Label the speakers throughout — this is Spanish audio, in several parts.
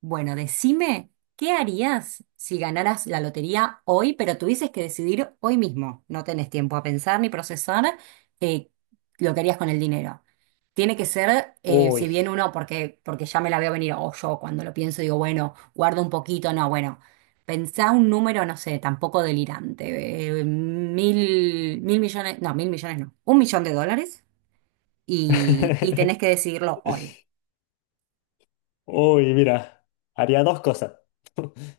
Speaker 1: Bueno, decime, ¿qué harías si ganaras la lotería hoy, pero tuvieses que decidir hoy mismo? No tenés tiempo a pensar ni procesar eh, lo que harías con el dinero. Tiene que ser, si
Speaker 2: Uy.
Speaker 1: bien uno, porque ya me la veo venir, o yo cuando lo pienso digo, bueno, guardo un poquito, no, bueno, pensá un número, no sé, tampoco delirante, mil, mil millones no, un millón de dólares y tenés que decidirlo hoy.
Speaker 2: Uy, mira, haría dos cosas,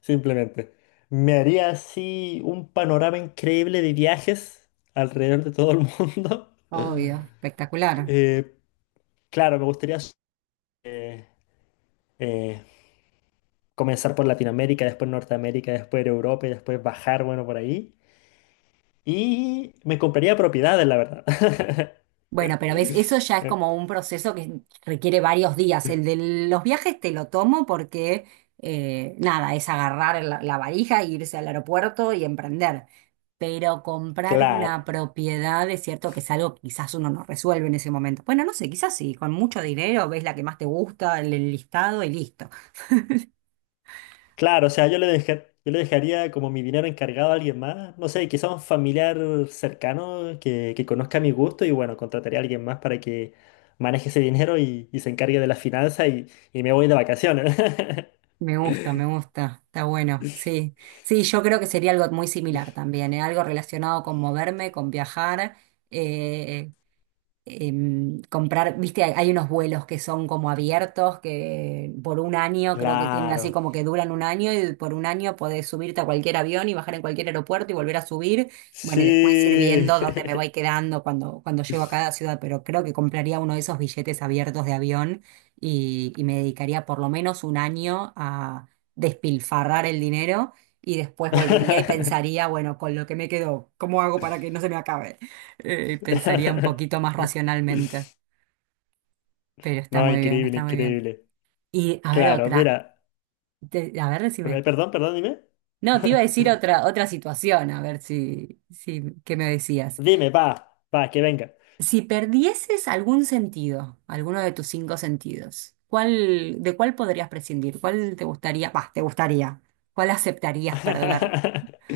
Speaker 2: simplemente. Me haría así un panorama increíble de viajes alrededor de todo el mundo.
Speaker 1: Obvio, espectacular.
Speaker 2: Eh, claro, me gustaría eh, eh, comenzar por Latinoamérica, después Norteamérica, después Europa y después bajar, bueno, por ahí. Y me compraría propiedades, la verdad.
Speaker 1: Bueno, pero ves, eso ya es
Speaker 2: Eh,
Speaker 1: como un proceso que requiere varios días. El de los viajes te lo tomo porque, nada, es agarrar la valija, e irse al aeropuerto y emprender. Pero comprar una
Speaker 2: Claro.
Speaker 1: propiedad es cierto que es algo que quizás uno no resuelve en ese momento. Bueno, no sé, quizás sí, con mucho dinero ves la que más te gusta, el listado y listo.
Speaker 2: Claro, o sea, yo le dejaría como mi dinero encargado a alguien más, no sé, quizá un familiar cercano que conozca mi gusto y bueno, contrataría a alguien más para que maneje ese dinero y se encargue de la finanza y me voy de vacaciones.
Speaker 1: Me gusta, está bueno, sí. Sí, yo creo que sería algo muy similar también, ¿eh? Algo relacionado con moverme, con viajar. eh, Comprar, viste, hay unos vuelos que son como abiertos, que por un año creo que tienen así
Speaker 2: Claro,
Speaker 1: como que duran un año y por un año podés subirte a cualquier avión y bajar en cualquier aeropuerto y volver a subir. Bueno, y después ir viendo dónde me
Speaker 2: sí.
Speaker 1: voy quedando cuando llego a cada ciudad, pero creo que compraría uno de esos billetes abiertos de avión y me dedicaría por lo menos un año a despilfarrar el dinero. Y después volvería y pensaría, bueno, con lo que me quedó, ¿cómo hago para que no se me acabe? Pensaría un poquito más racionalmente, pero está
Speaker 2: No,
Speaker 1: muy bien,
Speaker 2: increíble,
Speaker 1: está muy bien.
Speaker 2: increíble.
Speaker 1: Y a ver
Speaker 2: Claro,
Speaker 1: otra,
Speaker 2: mira,
Speaker 1: A ver, decime.
Speaker 2: perdón, dime.
Speaker 1: No, te iba a decir otra situación, a ver si, ¿qué me decías?
Speaker 2: Dime, va, va, que venga.
Speaker 1: Si perdieses algún sentido, alguno de tus cinco sentidos, ¿de cuál podrías prescindir? ¿Cuál te gustaría? Bah, te gustaría. ¿Cuál aceptarías perder?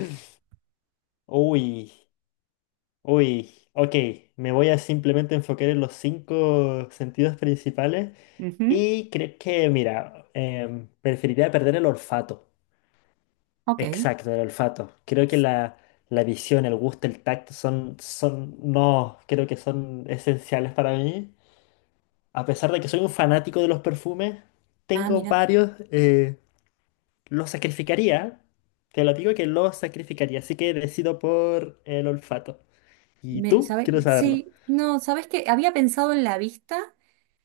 Speaker 2: Uy. Uy, ok, me voy a simplemente enfocar en los cinco sentidos principales
Speaker 1: Ujú,
Speaker 2: y creo que, mira, preferiría perder el olfato.
Speaker 1: ok.
Speaker 2: Exacto, el olfato. Creo que la visión, el gusto, el tacto son, no, creo que son esenciales para mí. A pesar de que soy un fanático de los perfumes,
Speaker 1: Ah,
Speaker 2: tengo
Speaker 1: mira.
Speaker 2: varios, los sacrificaría. Te lo digo que los sacrificaría, así que decido por el olfato. ¿Y tú?
Speaker 1: ¿Sabe?
Speaker 2: Quiero saberlo.
Speaker 1: Sí, no, ¿sabes qué? Había pensado en la vista,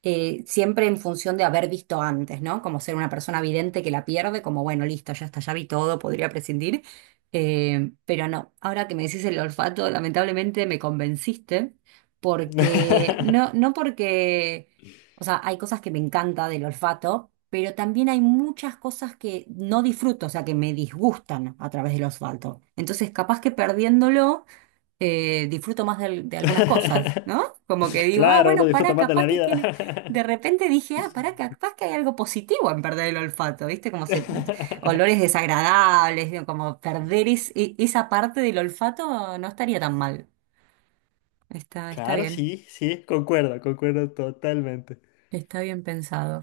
Speaker 1: siempre en función de haber visto antes, ¿no? Como ser una persona vidente que la pierde, como bueno, listo, ya está, ya vi todo, podría prescindir. Pero no, ahora que me decís el olfato, lamentablemente me convenciste, porque no, no porque, o sea, hay cosas que me encanta del olfato, pero también hay muchas cosas que no disfruto, o sea, que me disgustan a través del olfato. Entonces, capaz que perdiéndolo disfruto más de algunas cosas, ¿no? Como que digo, ah,
Speaker 2: Claro, uno
Speaker 1: bueno,
Speaker 2: disfruta
Speaker 1: pará,
Speaker 2: más de
Speaker 1: capaz
Speaker 2: la
Speaker 1: que
Speaker 2: vida.
Speaker 1: tiene. De repente dije, ah, pará, capaz que hay algo positivo en perder el olfato, ¿viste? Olores desagradables, digo, como perder esa parte del olfato no estaría tan mal. Está
Speaker 2: Claro,
Speaker 1: bien,
Speaker 2: sí, sí, concuerdo, concuerdo totalmente.
Speaker 1: está bien pensado.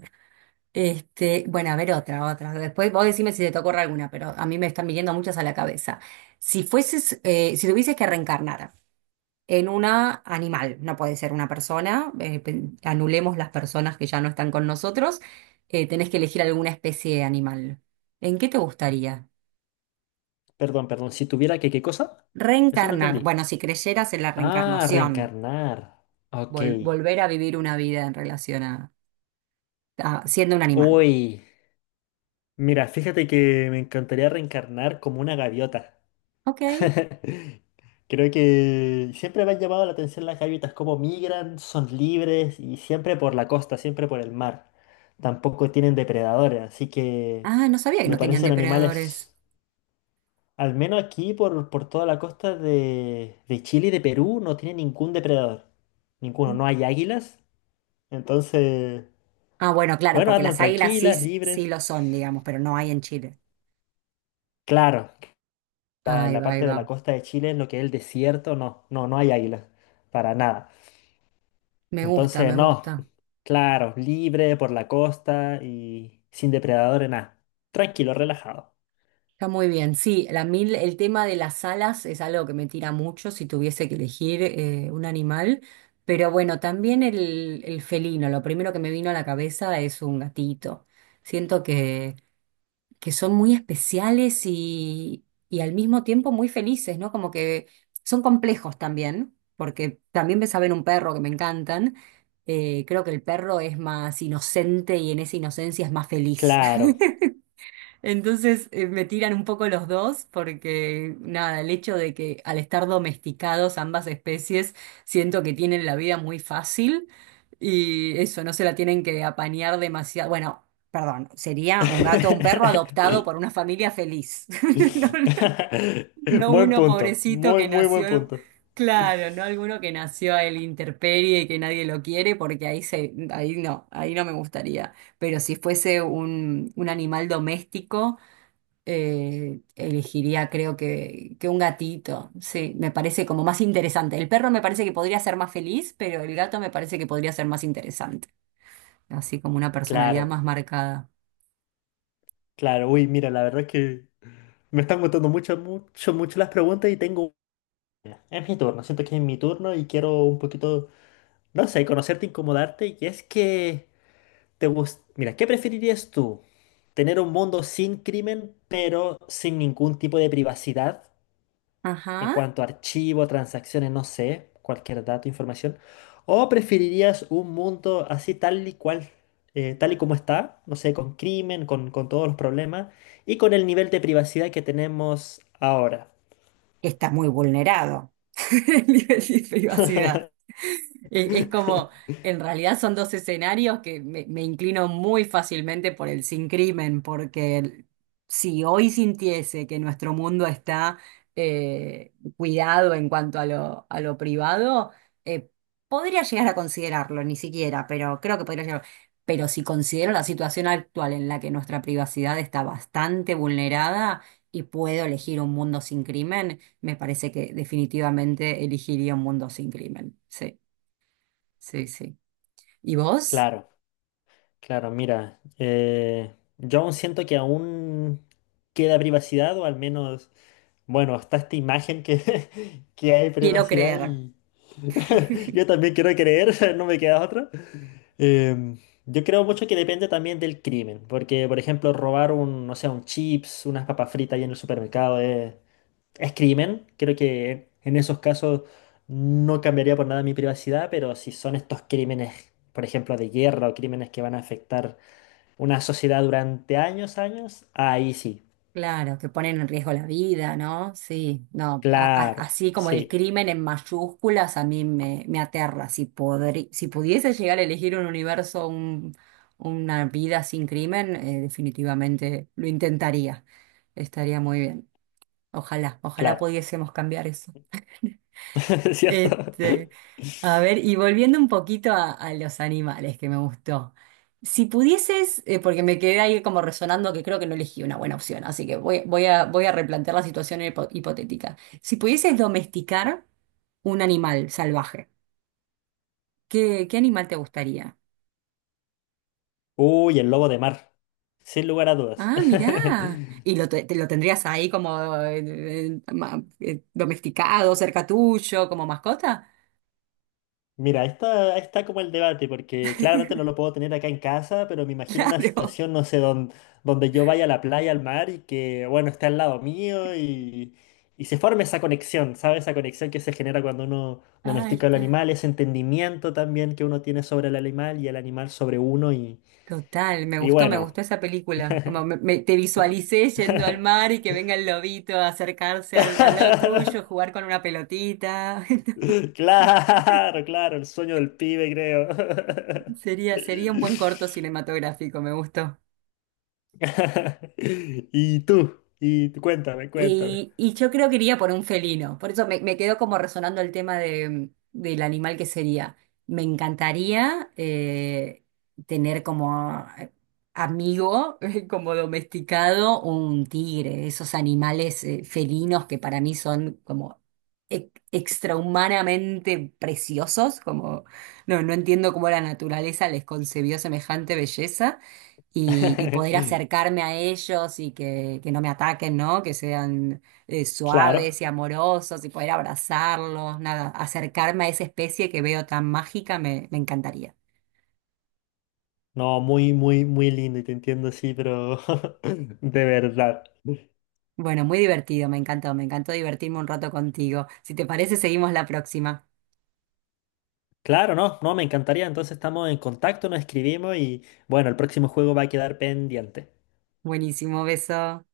Speaker 1: Este, bueno, a ver otra. Después vos decime si te ocurre alguna, pero a mí me están viniendo muchas a la cabeza. Si tuvieses que reencarnar, en una animal, no puede ser una persona, anulemos las personas que ya no están con nosotros, tenés que elegir alguna especie de animal. ¿En qué te gustaría?
Speaker 2: Perdón, perdón, si tuviera que, ¿qué cosa? Eso no
Speaker 1: Reencarnar,
Speaker 2: entendí.
Speaker 1: bueno, si creyeras en la
Speaker 2: Ah,
Speaker 1: reencarnación,
Speaker 2: reencarnar. Ok.
Speaker 1: volver a vivir una vida en relación a siendo un animal.
Speaker 2: Uy, mira, fíjate que me encantaría reencarnar como una gaviota.
Speaker 1: Ok.
Speaker 2: Creo que siempre me han llamado la atención las gaviotas, cómo migran, son libres y siempre por la costa, siempre por el mar. Tampoco tienen depredadores, así que
Speaker 1: Ah, no sabía que
Speaker 2: me
Speaker 1: no tenían
Speaker 2: parecen
Speaker 1: depredadores.
Speaker 2: animales, al menos aquí por toda la costa de Chile y de Perú, no tienen ningún depredador. Ninguno, no hay águilas. Entonces,
Speaker 1: Ah, bueno, claro,
Speaker 2: bueno,
Speaker 1: porque
Speaker 2: andan
Speaker 1: las águilas sí,
Speaker 2: tranquilas,
Speaker 1: sí
Speaker 2: libres.
Speaker 1: lo son, digamos, pero no hay en Chile.
Speaker 2: Claro,
Speaker 1: Ahí
Speaker 2: la
Speaker 1: va, ahí
Speaker 2: parte de la
Speaker 1: va.
Speaker 2: costa de Chile, en lo que es el desierto, no, no, no hay águilas, para nada.
Speaker 1: Me gusta,
Speaker 2: Entonces,
Speaker 1: me
Speaker 2: no,
Speaker 1: gusta.
Speaker 2: claro, libre por la costa y sin depredadores, nada. Tranquilo, relajado.
Speaker 1: Está muy bien. Sí, el tema de las alas es algo que me tira mucho si tuviese que elegir un animal. Pero bueno, también el felino. Lo primero que me vino a la cabeza es un gatito. Siento que son muy especiales y al mismo tiempo muy felices, ¿no? Como que son complejos también, porque también me saben un perro que me encantan. Creo que el perro es más inocente y en esa inocencia es más feliz.
Speaker 2: Claro.
Speaker 1: Entonces, me tiran un poco los dos porque nada, el hecho de que al estar domesticados ambas especies siento que tienen la vida muy fácil y eso, no se la tienen que apañar demasiado. Bueno, perdón, sería un gato o un perro adoptado por una familia feliz. No, no
Speaker 2: Buen
Speaker 1: uno
Speaker 2: punto,
Speaker 1: pobrecito
Speaker 2: muy,
Speaker 1: que
Speaker 2: muy buen
Speaker 1: nació,
Speaker 2: punto.
Speaker 1: claro, no alguno que nació a la intemperie y que nadie lo quiere porque ahí no me gustaría. Pero si fuese un animal doméstico elegiría, creo que un gatito. Sí, me parece como más interesante. El perro me parece que podría ser más feliz, pero el gato me parece que podría ser más interesante. Así como una personalidad
Speaker 2: Claro,
Speaker 1: más marcada.
Speaker 2: claro. Uy, mira, la verdad es que me están gustando mucho, mucho, mucho las preguntas y tengo... Mira, es mi turno, siento que es mi turno y quiero un poquito, no sé, conocerte, incomodarte y es que... Mira, ¿qué preferirías tú? ¿Tener un mundo sin crimen, pero sin ningún tipo de privacidad en
Speaker 1: Ajá.
Speaker 2: cuanto a archivo, transacciones, no sé, cualquier dato, información? ¿O preferirías un mundo así tal y cual, tal y como está, no sé, con crimen, con todos los problemas y con el nivel de privacidad que tenemos ahora?
Speaker 1: Está muy vulnerado el nivel de privacidad. Es como, en realidad son dos escenarios que me inclino muy fácilmente por el sin crimen, porque si hoy sintiese que nuestro mundo está cuidado en cuanto a lo privado, eh, podría llegar a considerarlo, ni siquiera, pero creo que podría llegar. Pero si considero la situación actual en la que nuestra privacidad está bastante vulnerada y puedo elegir un mundo sin crimen, me parece que definitivamente elegiría un mundo sin crimen. Sí. Sí, sí. ¿Y vos?
Speaker 2: Claro. Claro, mira, yo aún siento que aún queda privacidad, o al menos, bueno, hasta esta imagen que hay
Speaker 1: Quiero
Speaker 2: privacidad
Speaker 1: creer.
Speaker 2: y yo también quiero creer, no me queda otra. Em, yo creo mucho que depende también del crimen, porque, por ejemplo, robar un, no sé, un chips, unas papas fritas ahí en el supermercado es crimen. Creo que en esos casos no cambiaría por nada mi privacidad, pero si son estos crímenes, por ejemplo, de guerra o crímenes que van a afectar una sociedad durante años, años. Ahí sí.
Speaker 1: Claro, que ponen en riesgo la vida, ¿no? Sí, no, a- a-
Speaker 2: Claro.
Speaker 1: así como el
Speaker 2: Sí,
Speaker 1: crimen en mayúsculas a mí me aterra. Si pudiese llegar a elegir un universo, una vida sin crimen, definitivamente lo intentaría. Estaría muy bien. Ojalá, ojalá
Speaker 2: claro.
Speaker 1: pudiésemos cambiar eso.
Speaker 2: ¿Es cierto?
Speaker 1: Este, a ver, y volviendo un poquito a los animales que me gustó. Si pudieses, porque me quedé ahí como resonando que creo que no elegí una buena opción, así que voy a replantear la situación hipotética. Si pudieses domesticar un animal salvaje, ¿qué animal te gustaría?
Speaker 2: Uy, el lobo de mar. Sin lugar a dudas.
Speaker 1: Ah, mirá. Y lo, te, te lo tendrías ahí como domesticado, cerca tuyo, como mascota.
Speaker 2: Mira, ahí está como el debate, porque claramente no lo puedo tener acá en casa, pero me imagino una
Speaker 1: Claro.
Speaker 2: situación, no sé, donde yo vaya a la playa, al mar y que, bueno, esté al lado mío y se forme esa conexión, ¿sabes? Esa conexión que se genera cuando uno
Speaker 1: Ahí
Speaker 2: domestica al
Speaker 1: está.
Speaker 2: animal, ese entendimiento también que uno tiene sobre el animal y el animal sobre uno.
Speaker 1: Total,
Speaker 2: Y
Speaker 1: me
Speaker 2: bueno.
Speaker 1: gustó esa película. Como te visualicé yendo al mar y que venga el lobito a acercarse al lado tuyo, jugar con una pelotita.
Speaker 2: Claro, claro, el sueño del pibe, creo.
Speaker 1: Sería un buen corto cinematográfico, me gustó.
Speaker 2: Y tú, cuéntame, cuéntame.
Speaker 1: Y yo creo que iría por un felino. Por eso me quedó como resonando el tema del animal que sería. Me encantaría tener como amigo, como domesticado, un tigre. Esos animales felinos que para mí son como extrahumanamente preciosos. Como, no, no entiendo cómo la naturaleza les concebió semejante belleza y poder acercarme a ellos y que no me ataquen, ¿no? Que sean
Speaker 2: Claro,
Speaker 1: suaves y amorosos y poder abrazarlos, nada, acercarme a esa especie que veo tan mágica me encantaría.
Speaker 2: no, muy, muy, muy lindo y te entiendo, sí, pero de verdad.
Speaker 1: Bueno, muy divertido, me encantó divertirme un rato contigo. Si te parece, seguimos la próxima.
Speaker 2: Claro, no, no, me encantaría. Entonces estamos en contacto, nos escribimos y bueno, el próximo juego va a quedar pendiente.
Speaker 1: Buenísimo, beso.